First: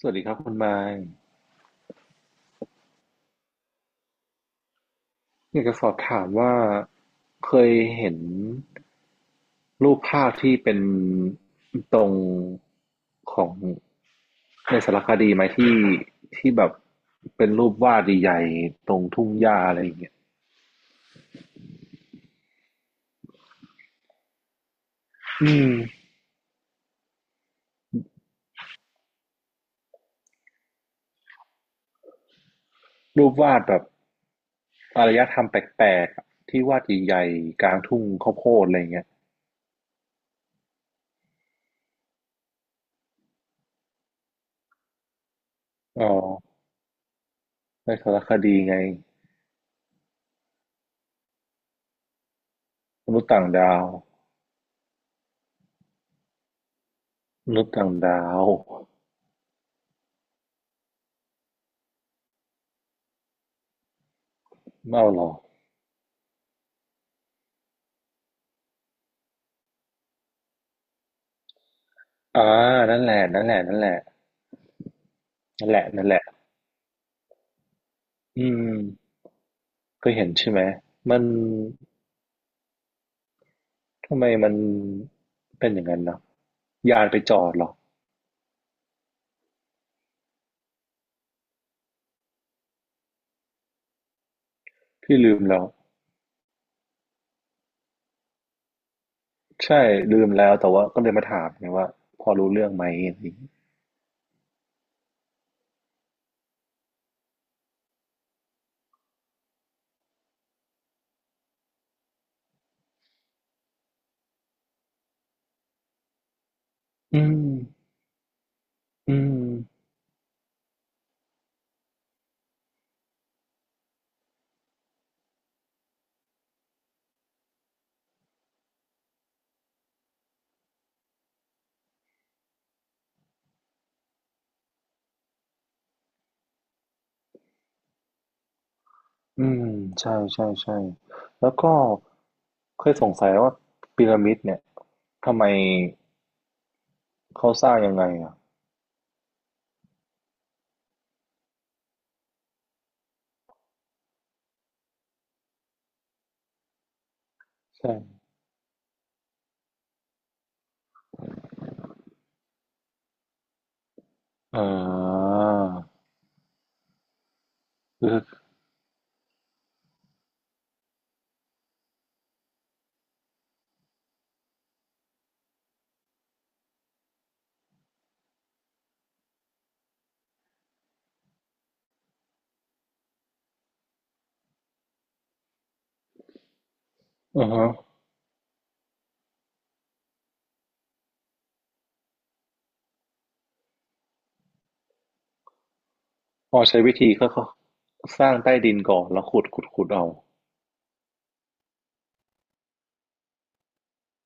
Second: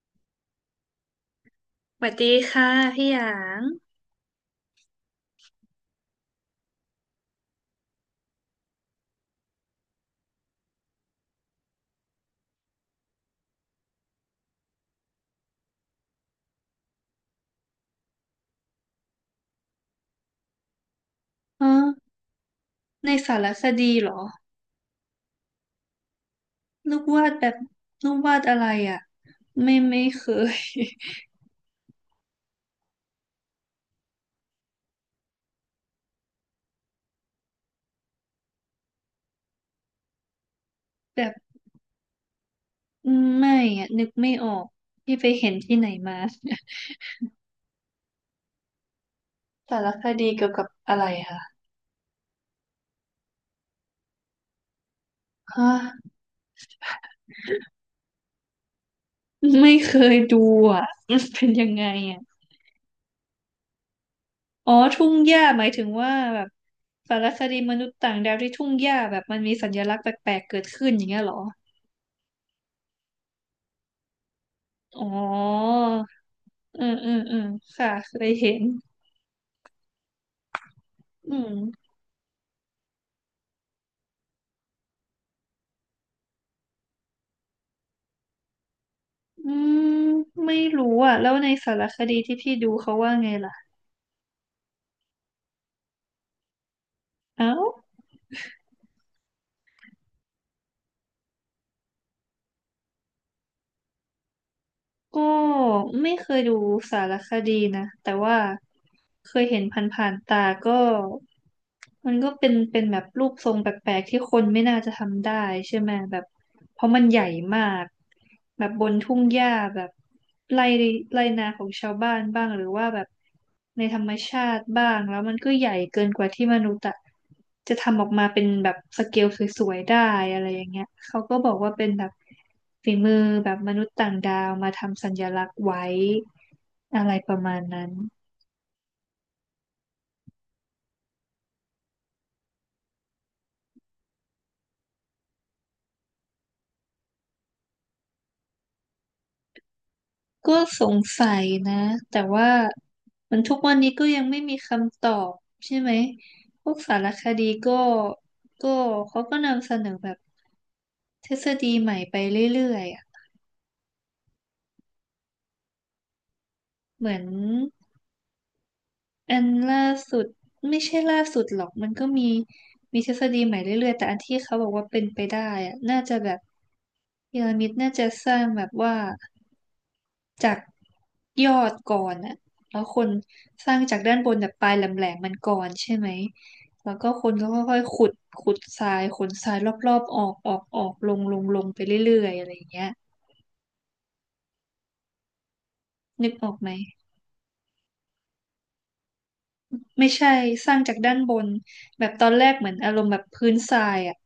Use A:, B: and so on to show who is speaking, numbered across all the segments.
A: สวัสดีครับคุณไมค์
B: สวัสดีค่ะพี่หยาง
A: อยากจะสอบถามว่าเคยเห็นรูปภาพที่เป็นตรงของในสารคดีไหมที่ที่แบบเป็นรูปวาดใหญ่ๆตรงทุ่งหญ้าอะไรอย่างเงี้ย
B: อ๋อในสารคดีเหรอ
A: อืม
B: ลูกวาดแบบลูกวาดอะไรอ่ะไม่เคย
A: รูปวาดแบบอารยธรรมแปลกๆอะที่วาดใหญ่ๆกลางทุ่งข้าวโพดอะไรอย่างเงี้ย
B: แบบไม่อ่ะนึกไม่ออกพี่ไปเห็นที่ไหน
A: อ๋
B: มา
A: อ ในสารคดีไง
B: สารคดีเกี่ยวกับอะไรคะ
A: มนุษย์ต่างดาว
B: ฮะ
A: มนุษย์ต่างดาว
B: ไม่เคยดูอ่ะ มันเป็นยังไงอ่ะอ๋อ
A: ไม่
B: ทุ่
A: เอา
B: ง
A: หรอ
B: หญ้าหมายถึงว่าแบบสารคดีมนุษย์ต่างดาวที่ทุ่งหญ้าแบบมันมีสัญลักษณ์แปลกๆเกิดขึ้นอย่างเงี้ยเหรอ
A: อ่านั่นแหละนั่นแหละนั่นแหละ
B: อ๋อ
A: นั่นแหละนั่นแหละ
B: เออเออเออค่ะเคย
A: อื
B: เห็น
A: มก็เห็นใช่ไหมมัน
B: อืม
A: ทำไมมันเป็นอย่างนั้นเนาะยานไปจอดเหรอ
B: อืมไม่รู้อ่ะแล้วในสารคดีที่พี่ดูเขาว่าไงล่ะ
A: พี่ลืมแล้ว
B: เอ้า
A: ใช่ลืมแล้วแต่ว่าก็เลยมาถามไงว่าพอรู้เรื่องไหมอะไรอย่างงี้
B: ก็ไม่เคยดูสารคดีนะแต่ว่าเคยเห็นผ่านๆตาก็มันก็เป็นแบบรูปทรงแปลกๆที่คนไม่น่าจะทำได้ใช่ไหมแบบเพราะมัน
A: อื
B: ใหญ่
A: ม
B: มากแบบบน
A: อื
B: ทุ่งห
A: ม
B: ญ้าแบบไร่ไร่นาของชาวบ้านบ้างหรือว่าแบบในธรรมชาติบ้างแล้วมันก็ใหญ่เกินกว่าที่มนุษย์อะจะทำออกมาเป็นแบบสเกลสวยๆได้อะไรอย่างเงี้ยเขาก็บอกว่าเป็นแบบ ฝีมือแบบมนุษย์ต่างดาวมาทำสัญลักษณ์ไว้อะไรประมาณนั้น
A: อืมใช่ใช่ใช่แล้วก็เคยสงสัยว่าพีระมิดเนี่ยทำไมเขาสร้างยังไงอ่ะ
B: ก็สงสัยนะแต่ว่ามันทุกวันนี้ก็ยังไม่มีคำตอบใช่ไหมพวกสารคดีก็
A: ใช่
B: ก็เขาก็นำเสนอแบบทฤษฎีใหม่ไปเรื่อยๆอะ
A: อ่า
B: เหมือน
A: คือ
B: อันล่าสุดไม่ใช่ล่าสุดหรอกมันก็มีมีทฤษฎีใหม่เรื่อยๆแต่อันที่เขาบอกว่าเป็นไปได้อะน่าจะแบบพีระมิดน่าจะสร้างแบบว่า จากยอดก่อนอะแล้วคนสร้างจากด้านบนแบบปลายแหลมๆมันก่อนใช่ไหมแล้วก็คน
A: อื
B: ก็
A: อฮะ
B: ค่อยๆขุดขุดทรายขนทรายรอบๆออกออกออกลงลงลงไปเรื่อยๆอะไรอย่างเงี้ยนึกออ
A: พ
B: ก
A: อ
B: ไหม
A: ใช้วิธีก็สร้างใต้ดินก่อนแล้วขุดเอา
B: ไม่ใช่สร้างจากด้านบนแบบตอนแรกเหมือนอารมณ์แบบพื้นทรายอะ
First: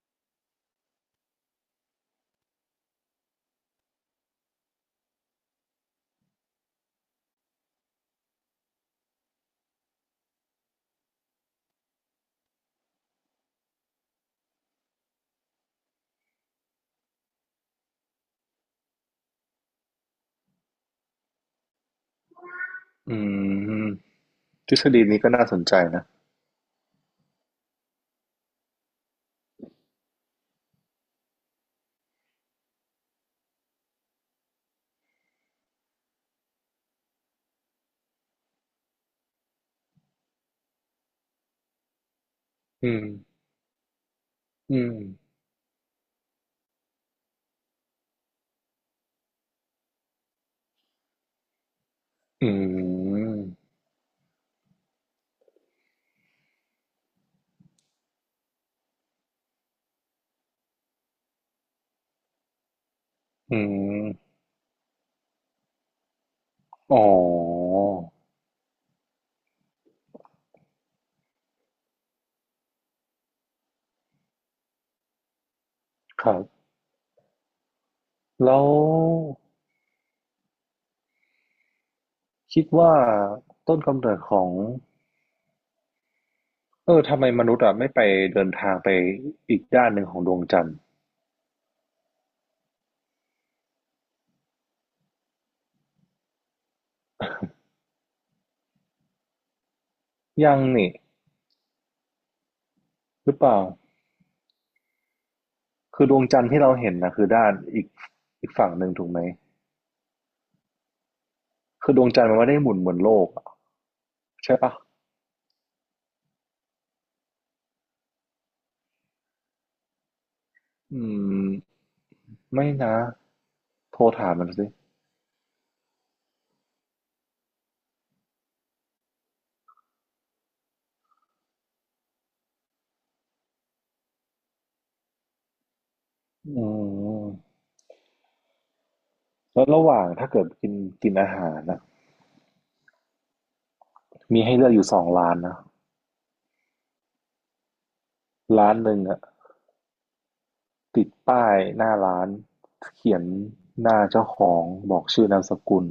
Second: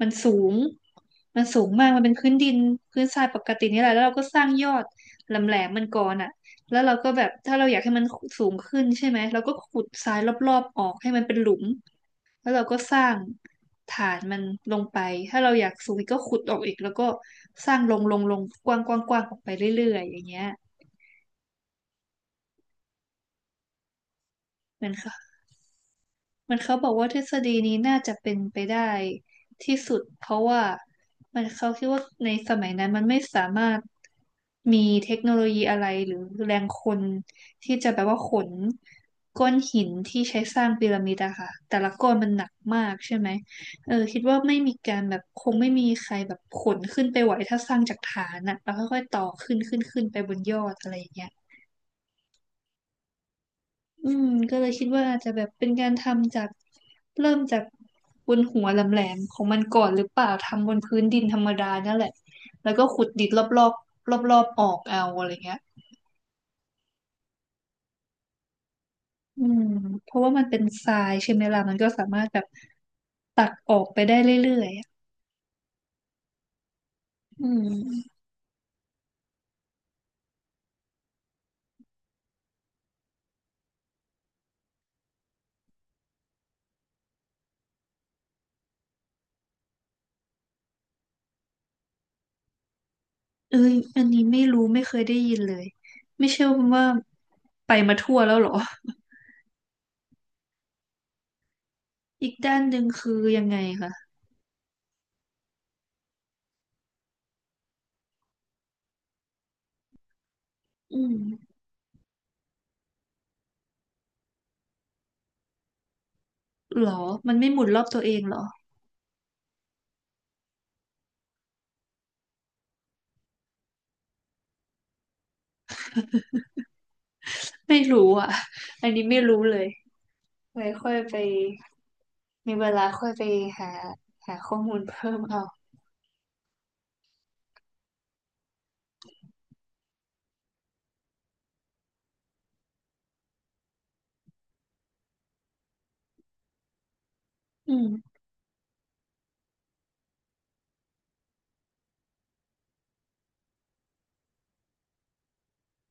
B: มันสูงมันสูงมากมันเป็นพื้นดินพื้นทรายปกตินี่แหละแล้วเราก็สร้างยอดแหลมแหลมมันก่อนอ่ะแล้วเราก็แบบถ้าเราอยากให้มันสูงขึ้นใช่ไหมเราก็ขุดทรายรอบๆออกให้มันเป็นหลุมแล้วเราก็สร้างฐานมันลงไปถ้าเราอยากสูงอีกก็ขุดออกอีกแล้วก็สร้างลงลงลงกว้างกว้างกว้างออกไปเรื่อยๆอย่างเงี้ย
A: อืมทฤษ
B: มัน
A: ฎีนี้ก็น่าสนใจนะ
B: มันเขาบอกว่าทฤษฎีนี้น่าจะเป็นไปได้ที่สุดเพราะว่ามันเขาคิดว่าในสมัยนั้นมันไม่สามารถมีเทคโนโลยีอะไรหรือแรงคนที่จะแบบว่าขนก้อนหินที่ใช้สร้างพีระมิดอะค่ะแต่ละก้อนมันหนัก
A: อื
B: มาก
A: ม
B: ใช่ไหมเออคิดว่าไม่มี
A: อืม
B: การแบบคงไม่มีใครแบบขนขึ้นไปไหวถ้าสร้างจากฐานอะแล้วค่อยๆต่อขึ้นขึ้นขึ้นไปบนยอดอะไรอย่างเงี้ย
A: อืม
B: อืมก็เลยคิดว่าอาจจะแบบเป็นการทำจากเริ่มจากบนหัวแหลมๆของมันก่อนหรือเปล่าทำบนพื้นดินธรรมดานั่นแหละแล้วก็ขุดดินร
A: อื
B: อบ
A: ม
B: ๆรอบๆออกเอาอะไรเงี้ย
A: อ๋อ
B: อืมเพราะว่ามันเป็นทรายใช่ไหมล่ะมันก็สามารถแบบตักออกไปได้เรื่อยๆอะ
A: ครับ
B: อืม
A: แล้วคิดว่าต้นกำเนิดของทำไมมนุษย์อะไม่ไปเดินทางไปอีกด้านหนึ่งของดวงจันทร์
B: เอ้ยอันนี้ไม่รู้ไม่เคยได้ยินเลยไม่เชื่อว่าไปมาทั่วแล้วเหรอ
A: ยังนี่
B: อีกด้านหนึ่งคือ
A: หรือ
B: ยั
A: เป
B: งไง
A: ล่า
B: คะ
A: คือดวงจันทร์ที่เราเห็นนะคือด้านอีกฝั่งหนึ่งถูกไหม
B: อืม
A: คือดวงจันทร์มันไม่ได้หมุนเหมือนโลกอะใช่ปะ
B: หรอมันไม่หมุนรอบตัวเองเหรอ
A: อืม ไม่นะ โทรถามมันสิ
B: ไม่รู้อ่ะอันนี้ไม่รู้เลยไว้ค่อยไปมีเวลาค่อยไปหาหาข้อมูลเพิ่มเอา
A: อืมแล้วระหว่างถ้าเกิดกินกินอาหารนะมีให้เลือกอยู่สองร้านนะ
B: อืม
A: ร้านหนึ่งอะติดป้ายหน้าร้านเขียนหน้าเจ้าของบอกชื่อนามสกุล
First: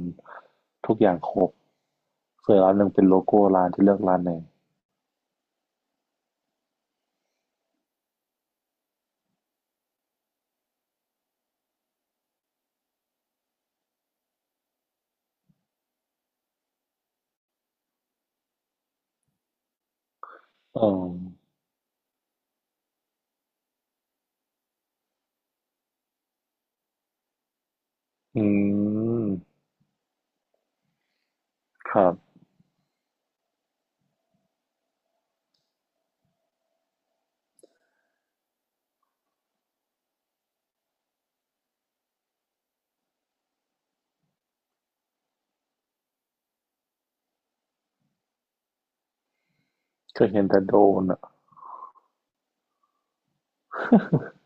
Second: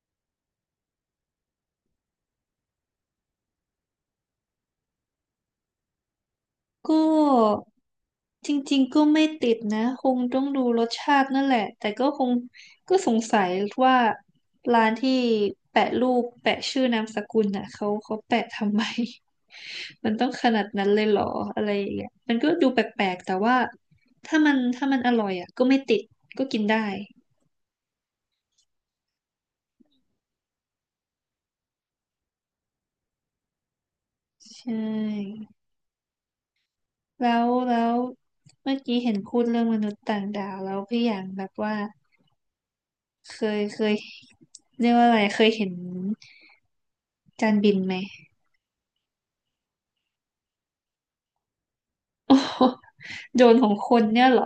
A: ทุกอย่างครบส่วนร้านหนึ่งเป็นโลโก้ร้านจะเลือกร้านไหน
B: ก็จริงๆก็ไม่ติดนะคงต้องดูรสชาตินั่นแหละแต่ก็คงก็สงสัยว่าร้านที่แปะรูปแปะชื่อนามสกุลน่ะเขาแปะทำไม มันต้องขนาด
A: เออ
B: นั้นเลยเหรออะไรอย่างเงี้ยมันก็ดูแปลกๆแต่ว่าถ้ามันอร่อยอ่ะก็ไม่ติดก็กินได้
A: อืม ครับ
B: ใช่ แล้วเมื่อกี้เห็นพูดเรื่องมนุษย์ต่างดาวแล้วพี่อย่างแบบว่าเคยเรียกว่าอะไรเคยเห็นจานบินไหม
A: เคยเห็นแต่โดนอะ
B: โอ้โห โดรนของคนเนี่ยเหรอ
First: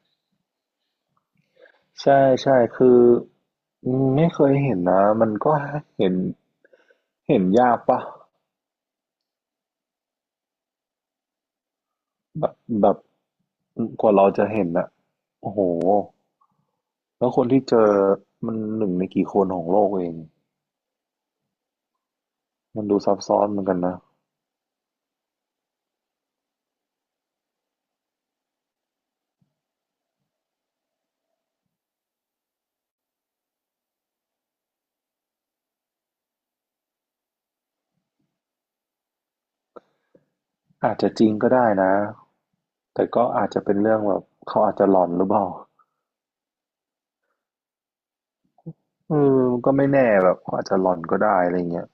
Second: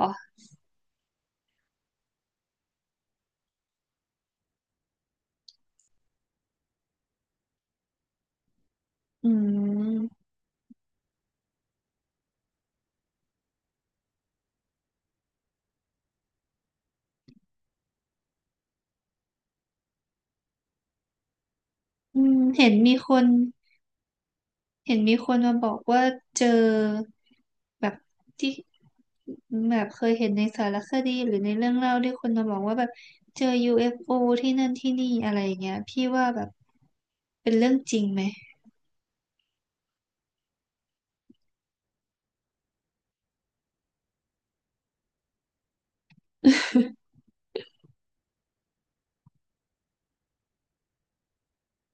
A: ใช่ใช่คืออืมไม่เคยเห็นนะ มันก็เห็นเห็นยากปะ
B: อืม
A: แบบแบบกว่าเราจะเห็นอะโอ้โหแล้วคนที่เจอมันหนึ่งในกี่คนของโลกเอง
B: อืมเห็น
A: มัน
B: มี
A: ดู
B: ค
A: ซับ
B: น
A: ซ้อนเหมือนกันนะ
B: เห็นมีคนมาบอกว่าเจอแบบที่แบบเคยเห็นในสารคดีหรือในเรื่องเล่าที่คนมาบอกว่าแบบเจอ UFO ที่นั่นที่นี่อะไรอย่างเงี้ยพี่ว่าแบบเป็นเรื่องจริงไหม
A: อาจจะจริงก็ได้นะแต่ก็อาจจะเป็นเรื่องแบบเขาอาจจะหลอนหรือเปล่า เออมันก็ไม่แน่แบบเขาอาจจะหลอนก็ได้อะไรเงี้ย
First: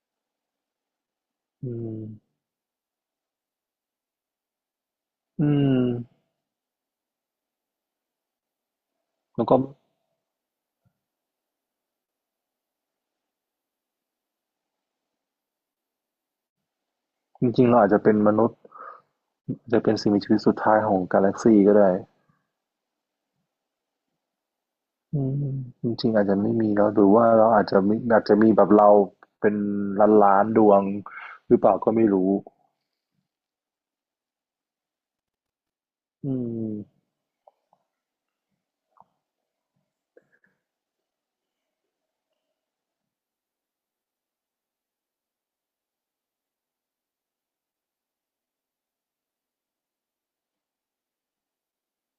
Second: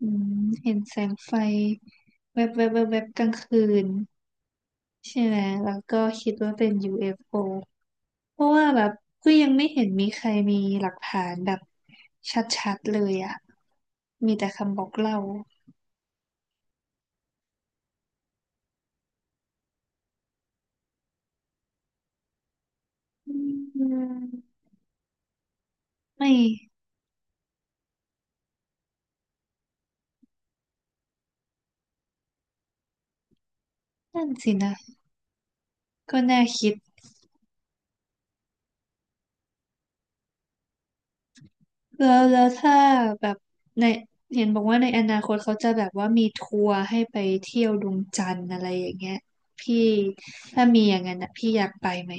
B: อืมเห็นแสงไฟ
A: อืม
B: แวบแวบแวบแวบกลางคืนใช่ไหม
A: อืม
B: แล้วก็คิดว่าเป็น UFO เอฟโอเพราะว่าแบบก็
A: แล้
B: ยั
A: ว
B: ง
A: ก็
B: ไม่เห็นมีใครมีหลักฐานแบบชัดๆเลยอ่ะมีแต่คำบอกเล่า
A: จริงๆเราอาจจะเป็นมนุษย์อาจจะเป็นสิ่งมีชีวิตสุดท้ายของกาแล็กซีก็ได้
B: อืม
A: อืมจริงๆอาจ
B: ไม่
A: จะไม่มีเนาะหรือว่าเราอาจจะมีอาจจะมีแบบเราเป็นล้านๆดวงหรือเปล่าก็ไม่รู้
B: นั่นสินะก็
A: อื
B: น่า
A: ม
B: คิดแล้วถ้าแบบในเห็นบอกว่าในอนาคตเขาจะแบบว่ามีทัวร์ให้ไปเที่ยวดวงจันทร์อะไรอย่างเงี้ยพี่ถ้ามีอย่างนั้นนะพี่อยากไปไหม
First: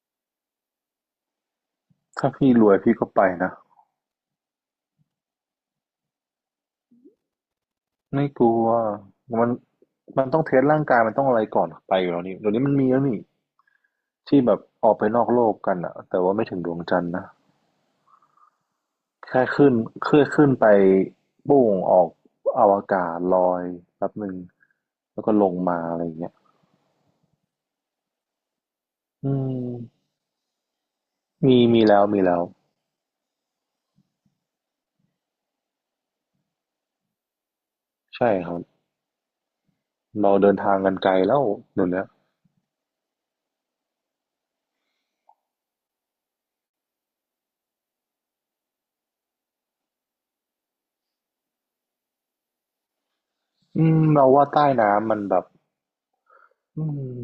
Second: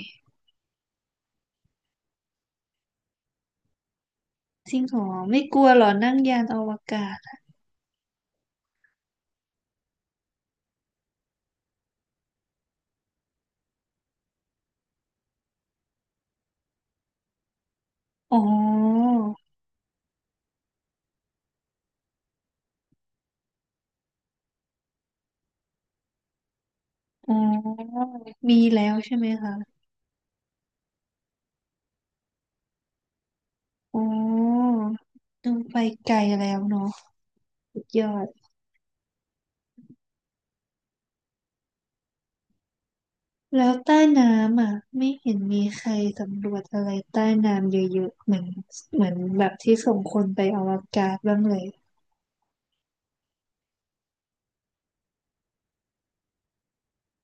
A: ถ้าพี่รวยพี่ก็ไปนะ
B: จริงเหรอไม่กลัวเหรอนั่งยานอวกาศ
A: ไม่กลัวมันมันต้องเทสร่างกายมันต้องอะไรก่อนไปอยู่แล้วนี่เดี๋ยวนี้มันมีแล้วนี่ที่แบบออกไปนอกโลกกันอะแต่ว่าไม่ถึงดวงจันทร์นะ
B: อ๋อ
A: แค่ขึ้นเคลื่อนขึ้นไปโป่งออกอวกาศลอยแป๊บหนึ่งแล้วก็ลงมาอะไรอย่างเงี้ย
B: อ๋อมีแล้วใช่ไหม
A: อื
B: คะ
A: มมีมีแล้ว
B: อ๋อลงไปไกลแล้วเนาะสุดยอด
A: ใช่ครับ เราเดินทางกันไกลแล้วหนูเนี่ย
B: แล้วใต้น้ำอ่ะไม่เห็นมีใครสำรวจอะไรใต้น้ำเยอะๆเหมือนเหมือนแบบที่ส่งคนไปอวกาศบ้างเลย
A: อืมเราว่าใต้น้ำมันแบบอืม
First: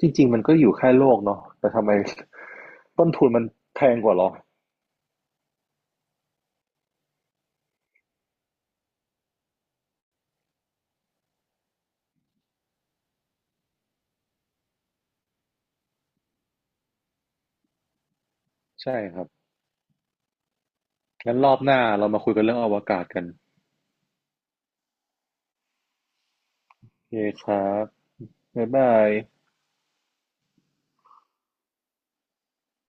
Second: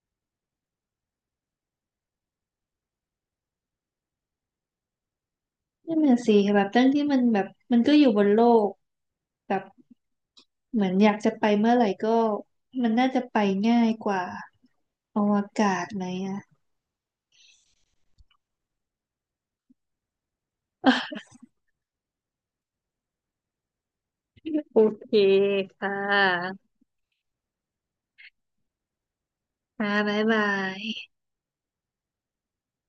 A: จริงๆมันก็อยู่แค่โลกเนาะแต่ทำไม ต้นทุนมันแพงกว่าเหรอ
B: นั่นน่ะสิแบบตั้งที่มันแบบมันก็อยู่บนโลกแบบเหมือนอยากจะไปเมื่อไหร่ก็มันน่าจะไปง่ายกว่าอวกาศไหมอ่ะ
A: ใช่ครับ
B: เออ
A: งั้นรอบหน้าเรามาคุยกันเรื่องอวกาศกัน
B: โอเคค่ะ
A: โอเคครับบ๊ายบาย
B: ค่ะบ๊ายบาย